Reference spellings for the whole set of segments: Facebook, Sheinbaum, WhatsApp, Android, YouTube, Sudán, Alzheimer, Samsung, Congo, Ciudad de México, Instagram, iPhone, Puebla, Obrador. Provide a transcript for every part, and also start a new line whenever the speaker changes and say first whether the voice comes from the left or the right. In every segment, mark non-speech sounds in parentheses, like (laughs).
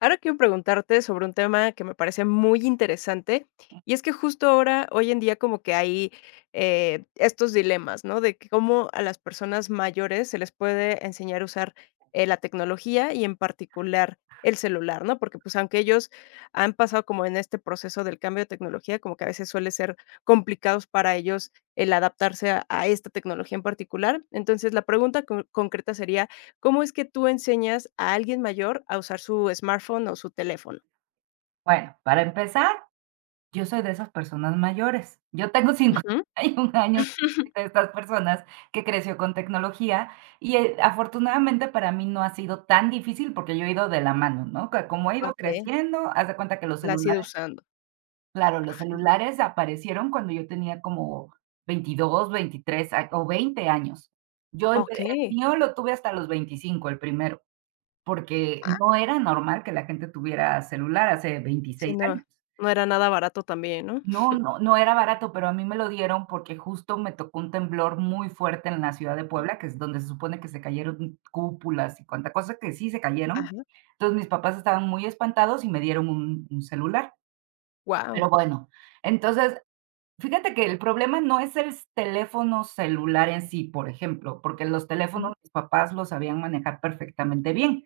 left: Ahora quiero preguntarte sobre un tema que me parece muy interesante, y es que justo ahora, hoy en día, como que hay estos dilemas, ¿no? De que cómo a las personas mayores se les puede enseñar a usar la tecnología y en particular el celular, ¿no? Porque pues aunque ellos han pasado como en este proceso del cambio de tecnología, como que a veces suele ser complicados para ellos el adaptarse a esta tecnología en particular. Entonces, la pregunta concreta sería, ¿cómo es que tú enseñas a alguien mayor a usar su smartphone o su teléfono?
right: Bueno, para empezar, yo soy de esas personas mayores. Yo tengo (laughs)
left: Ujú.
right: 51 años, soy
left: (laughs)
right: de estas personas que creció con tecnología y, afortunadamente para mí no ha sido tan difícil porque yo he ido de la mano, ¿no? Que como he ido
left: Okey,
right: creciendo, haz de cuenta que los
left: la has ido
right: celulares
left: usando.
right: claro, los
left: Ajá.
right: celulares aparecieron cuando yo tenía como 22, 23 a o 20 años. Yo empe El
left: Okey,
right: mío lo tuve hasta los 25, el primero, porque no era normal que la gente tuviera celular hace
left: sí,
right: veintiséis
left: no,
right: años.
left: no era nada barato también, ¿no?
right: No, no, no era barato, pero a mí me lo dieron porque justo me tocó un temblor muy fuerte en la ciudad de Puebla, que es donde se supone que se cayeron cúpulas y cuanta cosa que sí se cayeron.
left: Ajá.
right: Entonces, mis papás estaban muy espantados y me dieron un celular,
left: Wow.
right: pero bueno. Entonces, fíjate que el problema no es el teléfono celular en sí, por ejemplo, porque los teléfonos mis papás los sabían manejar perfectamente bien.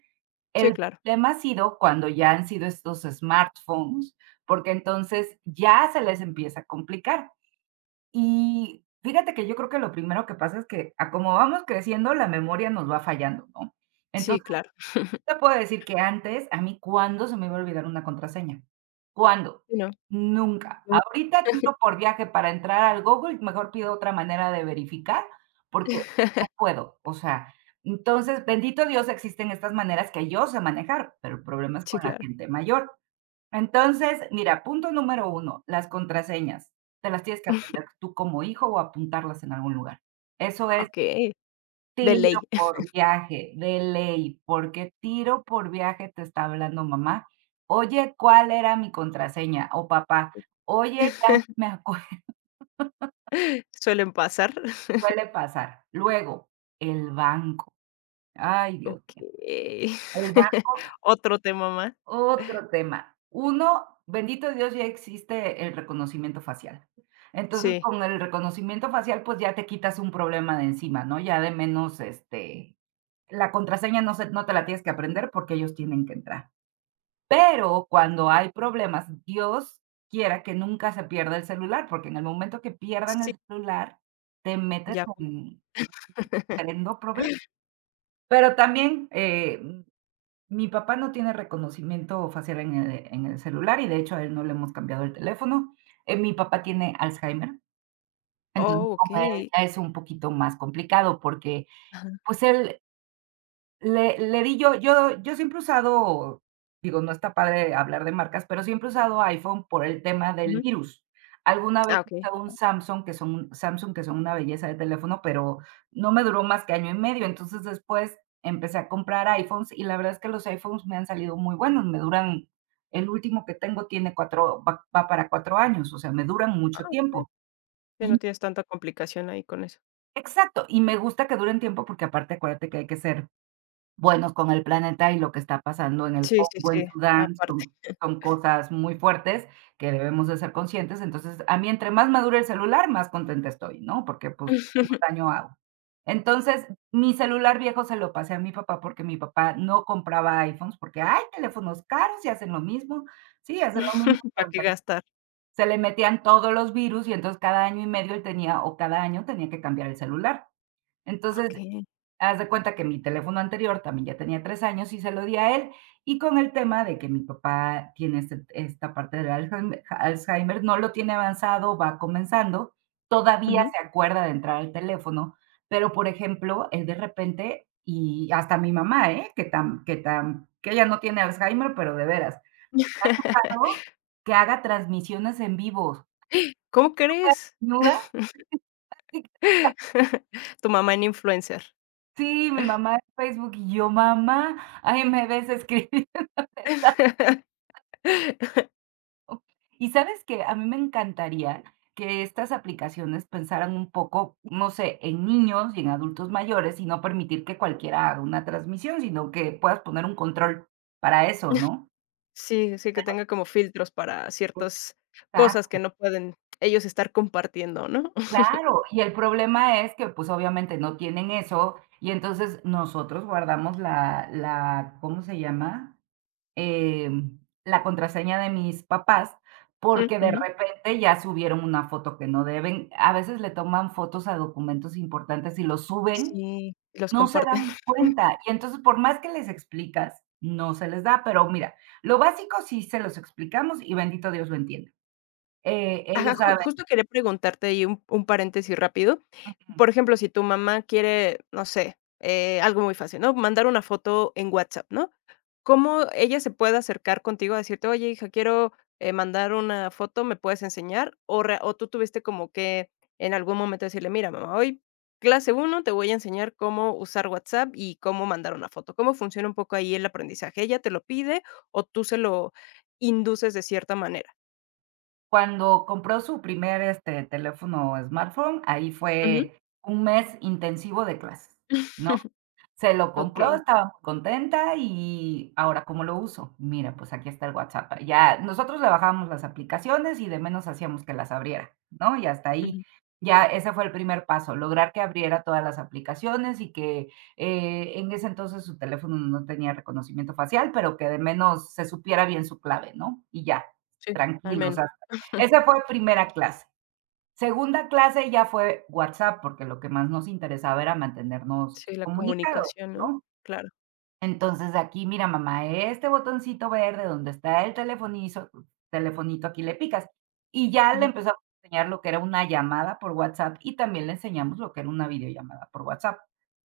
left: Sí,
right: El
left: claro.
right: problema ha sido cuando ya han sido estos smartphones, porque entonces ya se les empieza a complicar. Y fíjate que yo creo que lo primero que pasa es que a como vamos creciendo, la memoria nos va fallando, ¿no?
left: Sí,
right: Entonces,
left: claro.
right: te puedo decir que antes, a mí, ¿cuándo se me iba a olvidar una contraseña? ¿Cuándo?
left: Sí, no.
right: Nunca.
left: Mm.
right: Ahorita tiro por viaje para entrar al Google, mejor pido otra manera de verificar, porque no
left: (laughs)
right: puedo, o sea, entonces, bendito Dios, existen estas maneras que yo sé manejar, pero el problema es
left: Sí,
right: con la
left: claro.
right: gente mayor. Entonces, mira, punto número uno, las contraseñas, te las tienes que
left: (laughs)
right: aprender tú como hijo o apuntarlas en algún lugar. Eso es
left: Okey, de
right: tiro
left: ley.
right: por viaje, de ley, porque tiro por viaje te está hablando mamá. Oye, ¿cuál era mi contraseña? O papá, oye, ya no me
left: (laughs)
right: acuerdo. (laughs)
left: Suelen pasar.
right: Suele pasar. Luego, el banco. Ay, Dios mío.
left: Okey.
right: El
left: (laughs)
right: banco,
left: Otro tema más.
right: otro tema. Uno, bendito Dios, ya existe el reconocimiento facial. Entonces,
left: Sí.
right: con el reconocimiento facial, pues ya te quitas un problema de encima, ¿no? Ya de menos, este, la contraseña no te la tienes que aprender porque ellos tienen que entrar. Pero cuando hay problemas, Dios quiera que nunca se pierda el celular, porque en el momento que pierdan
left: Sí.
right: el celular, te metes
left: Ya fue.
right: en
left: (laughs)
right: tremendo problema. Pero también, mi papá no tiene reconocimiento facial en el celular y, de hecho, a él no le hemos cambiado el teléfono. Mi papá tiene Alzheimer, entonces
left: Oh,
right: con él
left: okey.
right: ya es un poquito más complicado porque,
left: Ajá.
right: pues, él Le di yo siempre he usado, digo, no está padre hablar de marcas, pero siempre he usado iPhone por el tema del
left: Ujú.
right: virus. Alguna vez
left: Ah,
right: usaba un Samsung, que son una belleza de teléfono, pero no me duró más que año y medio. Entonces, después empecé a comprar iPhones y la verdad es que los iPhones me han salido muy buenos, me duran el último que tengo tiene 4 va para 4 años, o sea, me duran mucho
left: okey.
right: tiempo.
left: Sí, no
right: Y
left: tienes tanta complicación ahí con eso.
right: exacto, y me gusta que duren tiempo porque aparte acuérdate que hay que ser buenos con el planeta y lo que está pasando en el
left: Sí, sí,
right: Congo,
left: sí,
right: en Sudán,
left: aparte.
right: son son cosas muy fuertes que debemos de ser conscientes. Entonces, a mí entre más madure el celular, más contenta estoy, ¿no? Porque, pues, menos
left: (laughs)
right: daño hago. Entonces, mi celular viejo se lo pasé a mi papá, porque mi papá no compraba iPhones, porque hay teléfonos caros y hacen lo mismo. Sí, hacen lo mismo,
left: ¿Para
right: pero
left: qué gastar?
right: se le metían todos los virus y entonces cada año y medio él tenía o cada año tenía que cambiar el celular. Entonces,
left: Okey.
right: haz de cuenta que mi teléfono anterior también ya tenía 3 años y se lo di a él, y con el tema de que mi papá tiene esta parte del Alzheimer, Alzheimer no lo tiene avanzado, va comenzando, todavía
left: Ujú.
right: se acuerda de entrar al teléfono, pero, por ejemplo, él de repente y hasta mi mamá, ¿eh?, que ella no tiene Alzheimer, pero de veras, me ha
left: (laughs)
right: tocado que haga transmisiones en vivo.
left: ¿Cómo crees?
right: (laughs) ¿nuda?
left: (laughs) Tu mamá en influencer.
right: Sí, mi mamá en Facebook y yo: "Mamá, ahí me ves escribiendo". Ok. Y sabes que a mí me encantaría que estas aplicaciones pensaran un poco, no sé, en niños y en adultos mayores y no permitir que cualquiera haga una transmisión, sino que puedas poner un control para eso, ¿no?
left: Sí, sí, que tenga como filtros para
right: Ok.
left: ciertas cosas que
right: Exacto,
left: no pueden ellos estar compartiendo, ¿no? (laughs)
right: claro. Y el problema es que, pues, obviamente no tienen eso y entonces nosotros guardamos ¿cómo se llama? La contraseña de mis papás,
left: Mm,
right: porque de
left: ujú.
right: repente ya subieron una foto que no deben. A veces le toman fotos a documentos importantes y los suben,
left: Sí, los
right: no se
left: comparten.
right: dan cuenta. Y entonces, por más que les explicas, no se les da. Pero mira, lo básico sí se los explicamos y bendito Dios lo entiende.
left: Ajá,
right: Ellos
left: ju
right: saben,
left: justo quería preguntarte ahí un paréntesis rápido. Por ejemplo, si tu mamá quiere, no sé, algo muy fácil, ¿no? Mandar una foto en WhatsApp, ¿no? ¿Cómo ella se puede acercar contigo a decirte: "Oye, hija, quiero, mandar una foto, ¿me puedes enseñar?" O tú tuviste como que en algún momento decirle: "Mira, mamá, hoy clase uno te voy a enseñar cómo usar WhatsApp y cómo mandar una foto". ¿Cómo funciona un poco ahí el aprendizaje? ¿Ella te lo pide o tú se lo induces de cierta manera?
right: cuando compró su primer, este, teléfono o smartphone, ahí
left: Ujú.
right: fue un mes intensivo de clases, ¿no?
left: (laughs)
right: Se lo compró,
left: Okey.
right: estaba muy contenta y ahora, ¿cómo lo uso? Mira, pues aquí está el WhatsApp. Ya nosotros le bajábamos las aplicaciones y de menos hacíamos que las abriera, ¿no? Y hasta ahí,
left: Ujú.
right: ya ese fue el primer paso, lograr que abriera todas las aplicaciones y que, en ese entonces su teléfono no tenía reconocimiento facial, pero que de menos se supiera bien su clave, ¿no? Y ya,
left: Sí, al
right: tranquilos,
left: menos.
right: hasta esa fue primera clase. Segunda clase ya fue WhatsApp, porque lo que más nos interesaba era mantenernos
left: Sí, la
right: comunicados,
left: comunicación, ¿no?
right: ¿no?
left: Claro.
right: Entonces, aquí, mira, mamá, este botoncito verde donde está el telefonizo telefonito, aquí le picas. Y ya le
left: Ujú,
right: empezamos a enseñar lo que era una llamada por WhatsApp y también le enseñamos lo que era una videollamada por WhatsApp.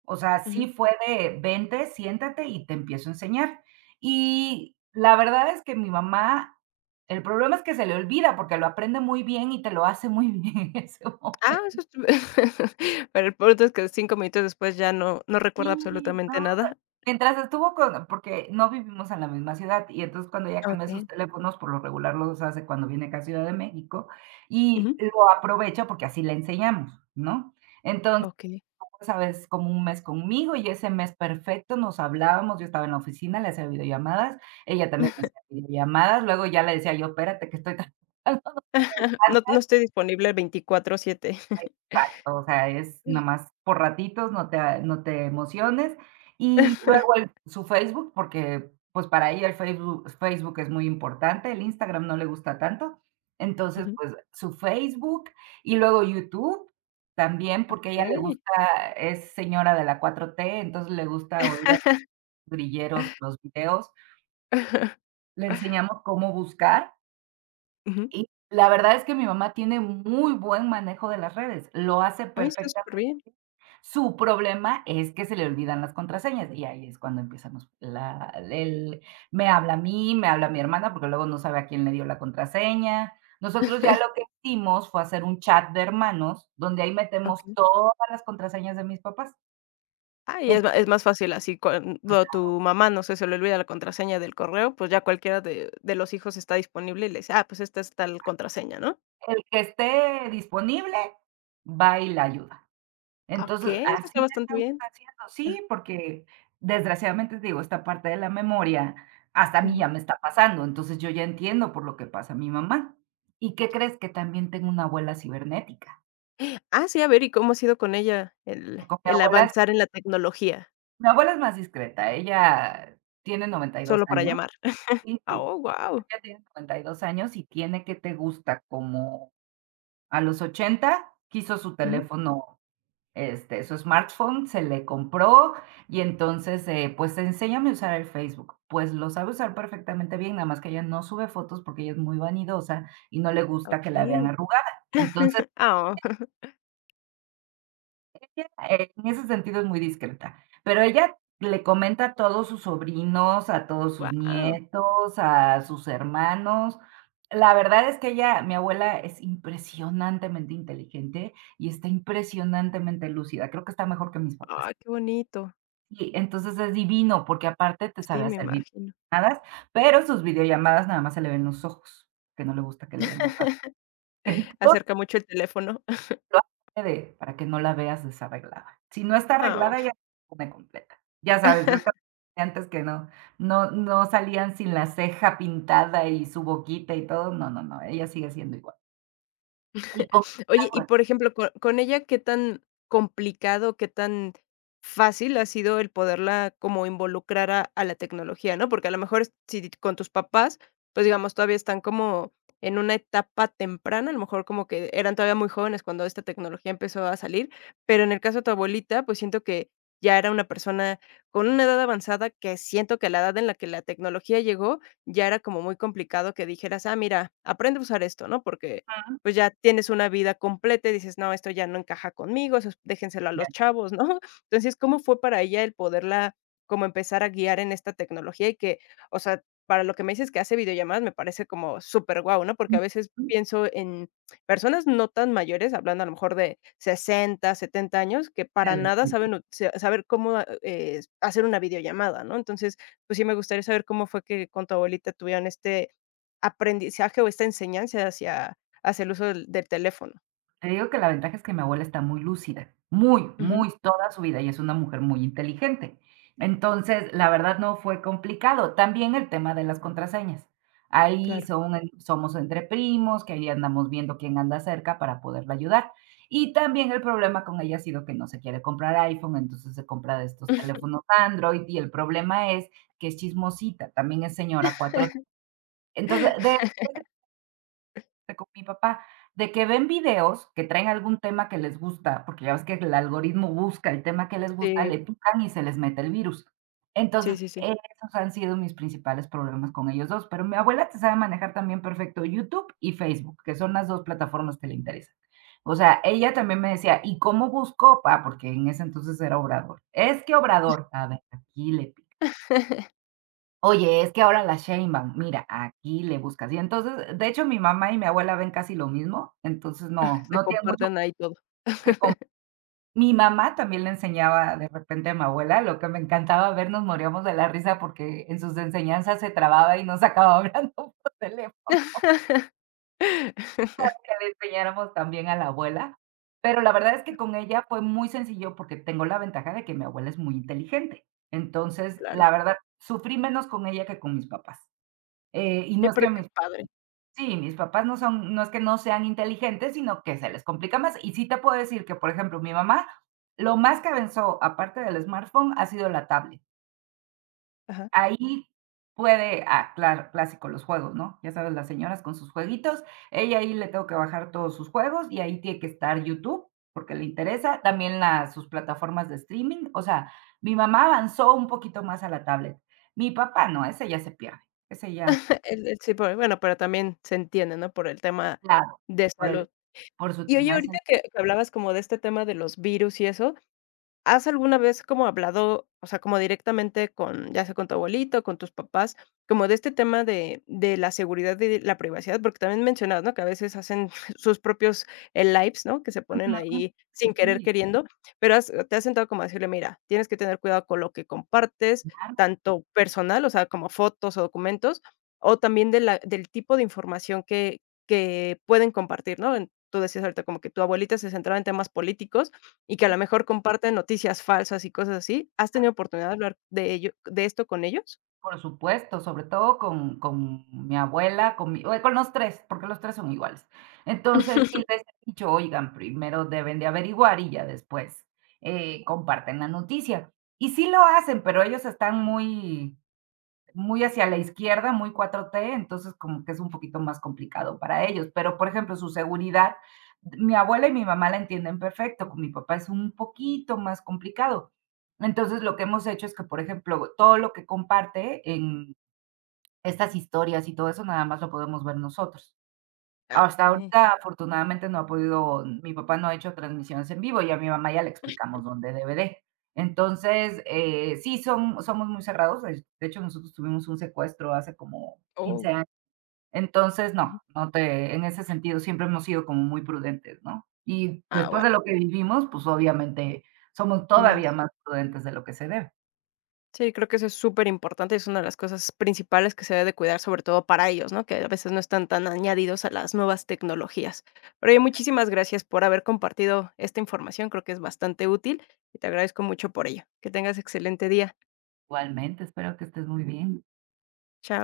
right: O sea, sí
left: ujú.
right: fue de: "Vente, siéntate y te empiezo a enseñar". Y la verdad es que mi mamá, el problema es que se le olvida porque lo aprende muy bien y te lo hace muy bien (laughs) en ese momento.
left: Ah, eso estu (laughs) pero el punto es que 5 minutos después ya no
right: Sí,
left: recuerda
right: no.
left: absolutamente nada.
right: Mientras estuvo con porque no vivimos en la misma ciudad, y entonces cuando ella cambia sus
left: Okey.
right: teléfonos, por lo regular los hace cuando viene acá a Ciudad de México, y
left: Ujú.
right: lo aprovecha porque así le enseñamos, ¿no? Entonces,
left: Okey. (clears throat)
right: ¿sabes? Como un mes conmigo y ese mes perfecto nos hablábamos, yo estaba en la oficina, le hacía videollamadas, ella también me hacía videollamadas, luego ya le decía yo: "Espérate que estoy trabajando".
left: (laughs)
right: (laughs)
left: No estoy disponible 24/7.
right: Exacto, o sea, es nada más por ratitos, no te emociones. Y luego
left: (laughs)
right: el su Facebook, porque, pues, para ella el Facebook es muy importante, el Instagram no le gusta tanto. Entonces,
left: Ujú.
right: pues, su Facebook y luego YouTube también, porque a ella le
left: Okey.
right: gusta, es señora de la cuatro t, entonces le gusta oír a los grilleros los videos.
left: (laughs)
right: Le enseñamos cómo buscar
left: Ujú.
right: y la verdad es que mi mamá tiene muy buen manejo de las redes, lo hace
left: Oye, está
right: perfectamente.
left: superbién.
right: Su problema es que se le olvidan las contraseñas, y ahí es cuando empiezan los la el me habla a mí, me habla a mi hermana, porque luego no sabe a quién le dio la contraseña. Nosotros ya lo que hicimos fue hacer un chat de hermanos, donde ahí metemos
left: Okey.
right: todas las contraseñas de mis papás.
left: Ah, y es más fácil así cuando
right: Entonces,
left: tu mamá, no sé, se le olvida la contraseña del correo, pues ya cualquiera de los hijos está disponible y le dice: "Ah, pues esta es tal contraseña", ¿no?
right: el que esté disponible va y la ayuda.
left: Ah,
right: Entonces,
left: okey, eso
right: así
left: está
right: le
left: bastante
right: estamos
left: bien.
right: haciendo.
left: Ah,
right: Sí, porque desgraciadamente, te digo, esta parte de la memoria, hasta a mí
left: ujú.
right: ya me está pasando, entonces yo ya entiendo por lo que pasa mi mamá. ¿Y qué crees? Que también tengo una abuela cibernética.
left: Ah, sí, a ver, ¿y cómo ha sido con ella el
right: Con mi
left: el
right: abuela es
left: avanzar en la tecnología?
right: más discreta, ella tiene 92
left: Solo para
right: años.
left: llamar.
right: Sí,
left: Ah,
right: sí,
left: oh, guau.
right: ella tiene 92 años y tiene, que te gusta? Como a los 80 quiso su
left: Ujú.
right: teléfono. Este, su smartphone se le compró y entonces, pues, enséñame a usar el Facebook. Pues lo sabe usar perfectamente bien, nada más que ella no sube fotos porque ella es muy vanidosa y no le gusta que la vean
left: Okey.
right: arrugada. Entonces,
left: Ah, (laughs)
right: ella, en ese sentido es muy discreta, pero ella le comenta a todos sus sobrinos, a todos sus
left: guau.
right: nietos, a sus hermanos. La verdad es que ella, mi abuela, es impresionantemente inteligente y está impresionantemente lúcida. Creo que está mejor que mis papás.
left: Ay, qué bonito.
right: Sí, entonces es divino, porque aparte te sabe
left: Sí, me
right: hacer
left: imagino.
right: videollamadas, pero sus videollamadas nada más se le ven los ojos, que no le gusta que le vean la cara.
left: (laughs)
right: (laughs) Entonces,
left: Acerca mucho el teléfono.
right: lo hace adrede, para que no la veas desarreglada. Si no está
left: Ah.
right: arreglada,
left: Oh.
right: ella se pone completa. Ya sabes, estas
left: (laughs)
right: comediantes que no, no, no salían sin la ceja pintada y su boquita y todo, no, no, no, ella sigue siendo igual. Y con
left: Oye, y por ejemplo, co con ella, ¿qué tan complicado, qué tan fácil ha sido el poderla como involucrar a la tecnología?, ¿no? Porque a lo mejor si con tus papás, pues, digamos, todavía están como en una etapa temprana, a lo mejor como que eran todavía muy jóvenes cuando esta tecnología empezó a salir, pero en el caso de tu abuelita, pues, siento que ya era una persona con una edad avanzada, que siento que a la edad en la que la tecnología llegó, ya era como muy complicado que dijeras: "Ah, mira, aprende a usar esto", ¿no? Porque
right: ujú,
left: pues ya tienes una vida completa y dices: "No, esto ya no encaja conmigo, eso es déjenselo a los
right: bien.
left: chavos", ¿no? (laughs) Entonces, ¿cómo fue para ella el poderla como empezar a guiar en esta tecnología? Y que, o sea, para lo que me dices que hace videollamadas, me parece como súper guau, ¿no? Porque a veces
right: Ujú,
left: pienso en personas no tan mayores, hablando a lo mejor de 60, 70 años, que
right: se
left: para
right: les
left: nada saben ut sa saber cómo, hacer una videollamada, ¿no? Entonces, pues sí me gustaría saber cómo fue que con tu abuelita tuvieron este aprendizaje o esta enseñanza hacia el uso del teléfono.
right: te digo que la ventaja es que mi abuela está muy lúcida,
left: Ujú,
right: toda su vida, y es una mujer muy inteligente. Entonces, la verdad no fue complicado. También el tema de las contraseñas. Ahí
left: claro.
right: somos entre primos, que ahí andamos viendo quién anda cerca para poderla ayudar. Y también el problema con ella ha sido que no se quiere comprar iPhone, entonces se compra de estos
left: (laughs)
right: teléfonos Android y el problema es que es chismosita, también es señora cuatro. Entonces, de con mi papá, de que ven videos que traen algún tema que les gusta, porque ya ves que el algoritmo busca el tema que les gusta, le
left: Sí.
right: pican y se les mete el virus.
left: Sí,
right: Entonces,
left: sí, sí.
right: esos han sido mis principales problemas con ellos dos, pero mi abuela te sabe manejar también perfecto YouTube y Facebook, que son las 2 plataformas que le interesan. O sea, ella también me decía: "¿Y cómo busco?". Ah, porque en ese entonces era Obrador. "Es que Obrador". A ver, aquí le pi oye, es que ahora la Sheinbaum, mira, aquí le buscas. Y entonces, de hecho, mi mamá y mi abuela ven casi lo mismo, entonces no,
left: (laughs) Se
right: no tiene mucho
left: comparten ahí todo.
right: que se com mi mamá también le enseñaba de repente a mi abuela, lo que me encantaba ver, nos moríamos de la risa porque en sus enseñanzas se trababa y nos acababa (laughs) hablando por teléfono,
left: (laughs)
right: que le enseñáramos también a la abuela. Pero la verdad es que con ella fue muy sencillo porque tengo la ventaja de que mi abuela es muy inteligente. Entonces,
left: Claro.
right: la verdad, sufrí menos con ella que con mis papás. Y no
left: Y
right: es
left: pero
right: que
left: qué
right: mis
left: padre.
right: Sí, mis papás no es que no sean inteligentes, sino que se les complica más. Y sí te puedo decir que, por ejemplo, mi mamá, lo más que avanzó, aparte del smartphone, ha sido la tablet.
left: Ajá.
right: Ahí puede, claro, clásico, los juegos, ¿no? Ya sabes, las señoras con sus jueguitos, ella ahí le tengo que bajar todos sus juegos y ahí tiene que estar YouTube, porque le interesa también las sus plataformas de streaming. O sea, mi mamá avanzó un poquito más a la tablet. Mi papá no, ese ya se pierde, ese ya,
left: (laughs) El sí, pero bueno, pero también se entiende, ¿no? Por el tema
right: claro,
left: de
right: por el
left: salud.
right: por su
left: Y oye,
right: tema de.
left: ahorita que hablabas como de este tema de los virus y eso, ¿has alguna vez como hablado, o sea, como directamente con, ya sea con tu abuelito, con tus papás, como de este tema de la seguridad y de la privacidad? Porque también mencionabas, ¿no? Que a veces hacen (laughs) sus propios lives, ¿no? Que se ponen
right: Ujú.
left: ahí sin querer
right: Sí,
left: queriendo, pero te has sentado como a decirle, mira, tienes que tener cuidado con lo que compartes,
right: claro, o
left: tanto personal, o sea, como fotos o documentos, o también de la, del tipo de información que pueden compartir, ¿no? Tú decías ahorita como que tu abuelita se centraba en temas políticos y que a lo mejor comparten noticias falsas y cosas así, ¿has
right: sea,
left: tenido oportunidad de hablar de ello de esto con ellos?
right: por supuesto, sobre todo con mi abuela, con mi o con los 3 porque los 3 son iguales. Entonces, sí les he dicho: "Oigan, primero deben de averiguar y ya después, comparten la noticia". Y sí lo hacen, pero ellos están muy hacia la izquierda, muy 4T, entonces como que es un poquito más complicado para ellos. Pero, por ejemplo, su seguridad, mi abuela y mi mamá la entienden perfecto, con mi papá es un poquito más complicado. Entonces, lo que hemos hecho es que, por ejemplo, todo lo que comparte en estas historias y todo eso, nada más lo podemos ver nosotros.
left: Ah,
right: Hasta
left: okey.
right: ahorita, afortunadamente, no ha podido, mi papá no ha hecho transmisiones en vivo, y a mi mamá ya le explicamos dónde debe de. Entonces, sí, son somos muy cerrados. De hecho, nosotros tuvimos un secuestro hace como 15
left: Oh.
right: años. Entonces, no,
left: Ujú.
right: no te en ese sentido siempre hemos sido como muy prudentes, ¿no? Y
left: Ah,
right: después
left: bueno.
right: de lo que vivimos, pues, obviamente, somos todavía
left: Más.
right: más prudentes de lo que se debe.
left: Sí, creo que eso es súper importante. Es una de las cosas principales que se debe de cuidar, sobre todo para ellos, ¿no? Que a veces no están tan añadidos a las nuevas tecnologías. Pero oye, muchísimas gracias por haber compartido esta información, creo que es bastante útil y te agradezco mucho por ello. Que tengas excelente día.
right: Igualmente, espero que estés muy bien.
left: Chao.